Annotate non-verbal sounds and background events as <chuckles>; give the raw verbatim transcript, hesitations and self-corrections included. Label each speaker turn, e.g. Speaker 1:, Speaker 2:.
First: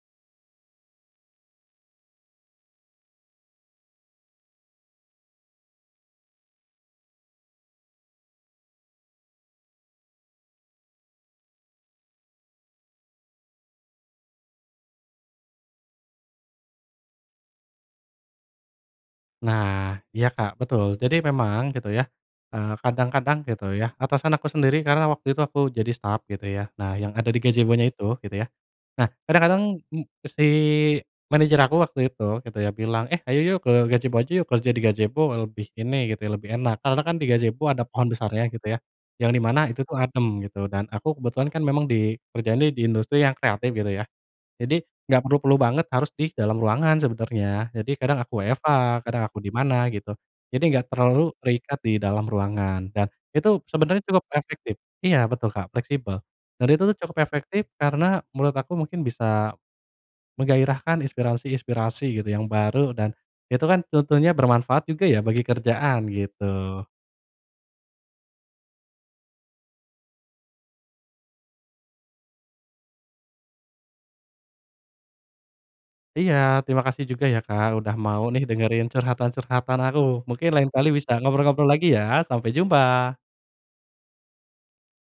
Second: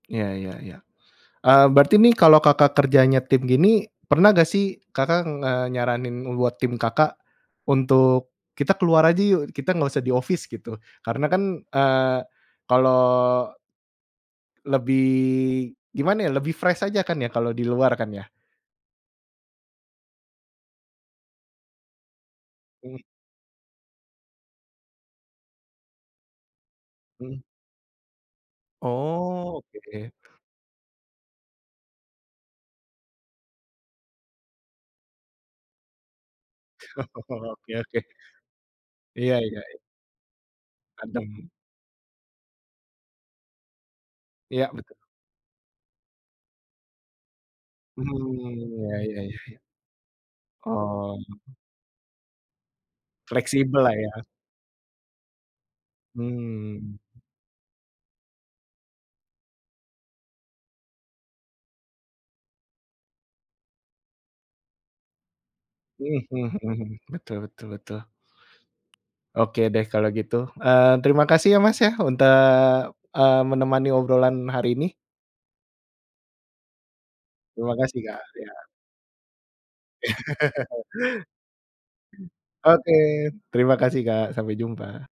Speaker 1: Iya iya iya, eee, berarti ini, kalo Kakak kerjanya tim, gini, pernah gak, sih, Kakak ngenyaranin buat tim Kakak, untuk, "Kita keluar aja, yuk, kita, gak usah di office." Gitu. Karena kan, eee, kalo lebih, gimana ya, lebih fresh aja kan, ya, kalau di luar kan, ya.
Speaker 2: Nah, iya Kak, betul. Jadi memang, gitu, ya, eee,
Speaker 1: Mmm.
Speaker 2: kadang-kadang, gitu, ya, atasan aku sendiri, karena waktu itu aku jadi staff gitu, ya. Nah, yang ada di
Speaker 1: Mmm.
Speaker 2: gazebonya itu gitu, ya. Nah,
Speaker 1: Oh,
Speaker 2: kadang-kadang em
Speaker 1: oke.
Speaker 2: eee, si manajer aku, waktu itu, gitu, ya, bilang, "Eh, ayo yuk, ke gajebo aja yuk, kerja di gajebo, lebih ini," gitu ya, "lebih enak." Karena kan, di
Speaker 1: <chuckles>
Speaker 2: gazebo
Speaker 1: Oke
Speaker 2: ada
Speaker 1: oke.
Speaker 2: pohon besarnya gitu, ya. Yang
Speaker 1: Iya
Speaker 2: di mana
Speaker 1: iya i
Speaker 2: itu, tuh, adem gitu, dan aku kebetulan
Speaker 1: Adem.
Speaker 2: kan, memang di, kerjanya di industri yang kreatif gitu, ya.
Speaker 1: Iya,
Speaker 2: Jadi,
Speaker 1: betu
Speaker 2: gak perlu-perlu banget harus di dalam ruangan, sebenarnya, jadi,
Speaker 1: Hmm,
Speaker 2: kadang aku WFH,
Speaker 1: iya
Speaker 2: kadang
Speaker 1: iya
Speaker 2: aku di
Speaker 1: iya.
Speaker 2: mana, gitu. Jadi gak
Speaker 1: Oh.
Speaker 2: terlalu, terikat di dalam ruangan. Dan itu,
Speaker 1: Fleksibel lah,
Speaker 2: sebenarnya
Speaker 1: ya.
Speaker 2: cukup efektip iya, betul Kak, fleksibel. Dan, itu tuh
Speaker 1: Hmm.
Speaker 2: cukup efektip, karena menurut aku mungkin bisa, menggairahkan inspirasi-inspirasi gitu, yang baru, dan, itu kan, tentunya bermanfaat juga, ya, bagi kerjaan,
Speaker 1: Mhm
Speaker 2: gitu.
Speaker 1: mhm mhm, betul betul betul. Oke deh, kalau gitu, eee, terima kasih ya, Mas, ya, unta, mmm, menemani obrolan hari ini.
Speaker 2: Iya, terima kasih juga, ya, Kak,
Speaker 1: Terima
Speaker 2: udah
Speaker 1: kasih, Kak,
Speaker 2: mau, nih,
Speaker 1: iya.
Speaker 2: dengerin curhatan-curhatan aku. Mungkin, lain
Speaker 1: <chuckles>
Speaker 2: kali bisa ngobrol-ngobrol lagi, ya, Sampai
Speaker 1: Oke,
Speaker 2: jumpa.
Speaker 1: terima kasih, Kak, sampai jumpa.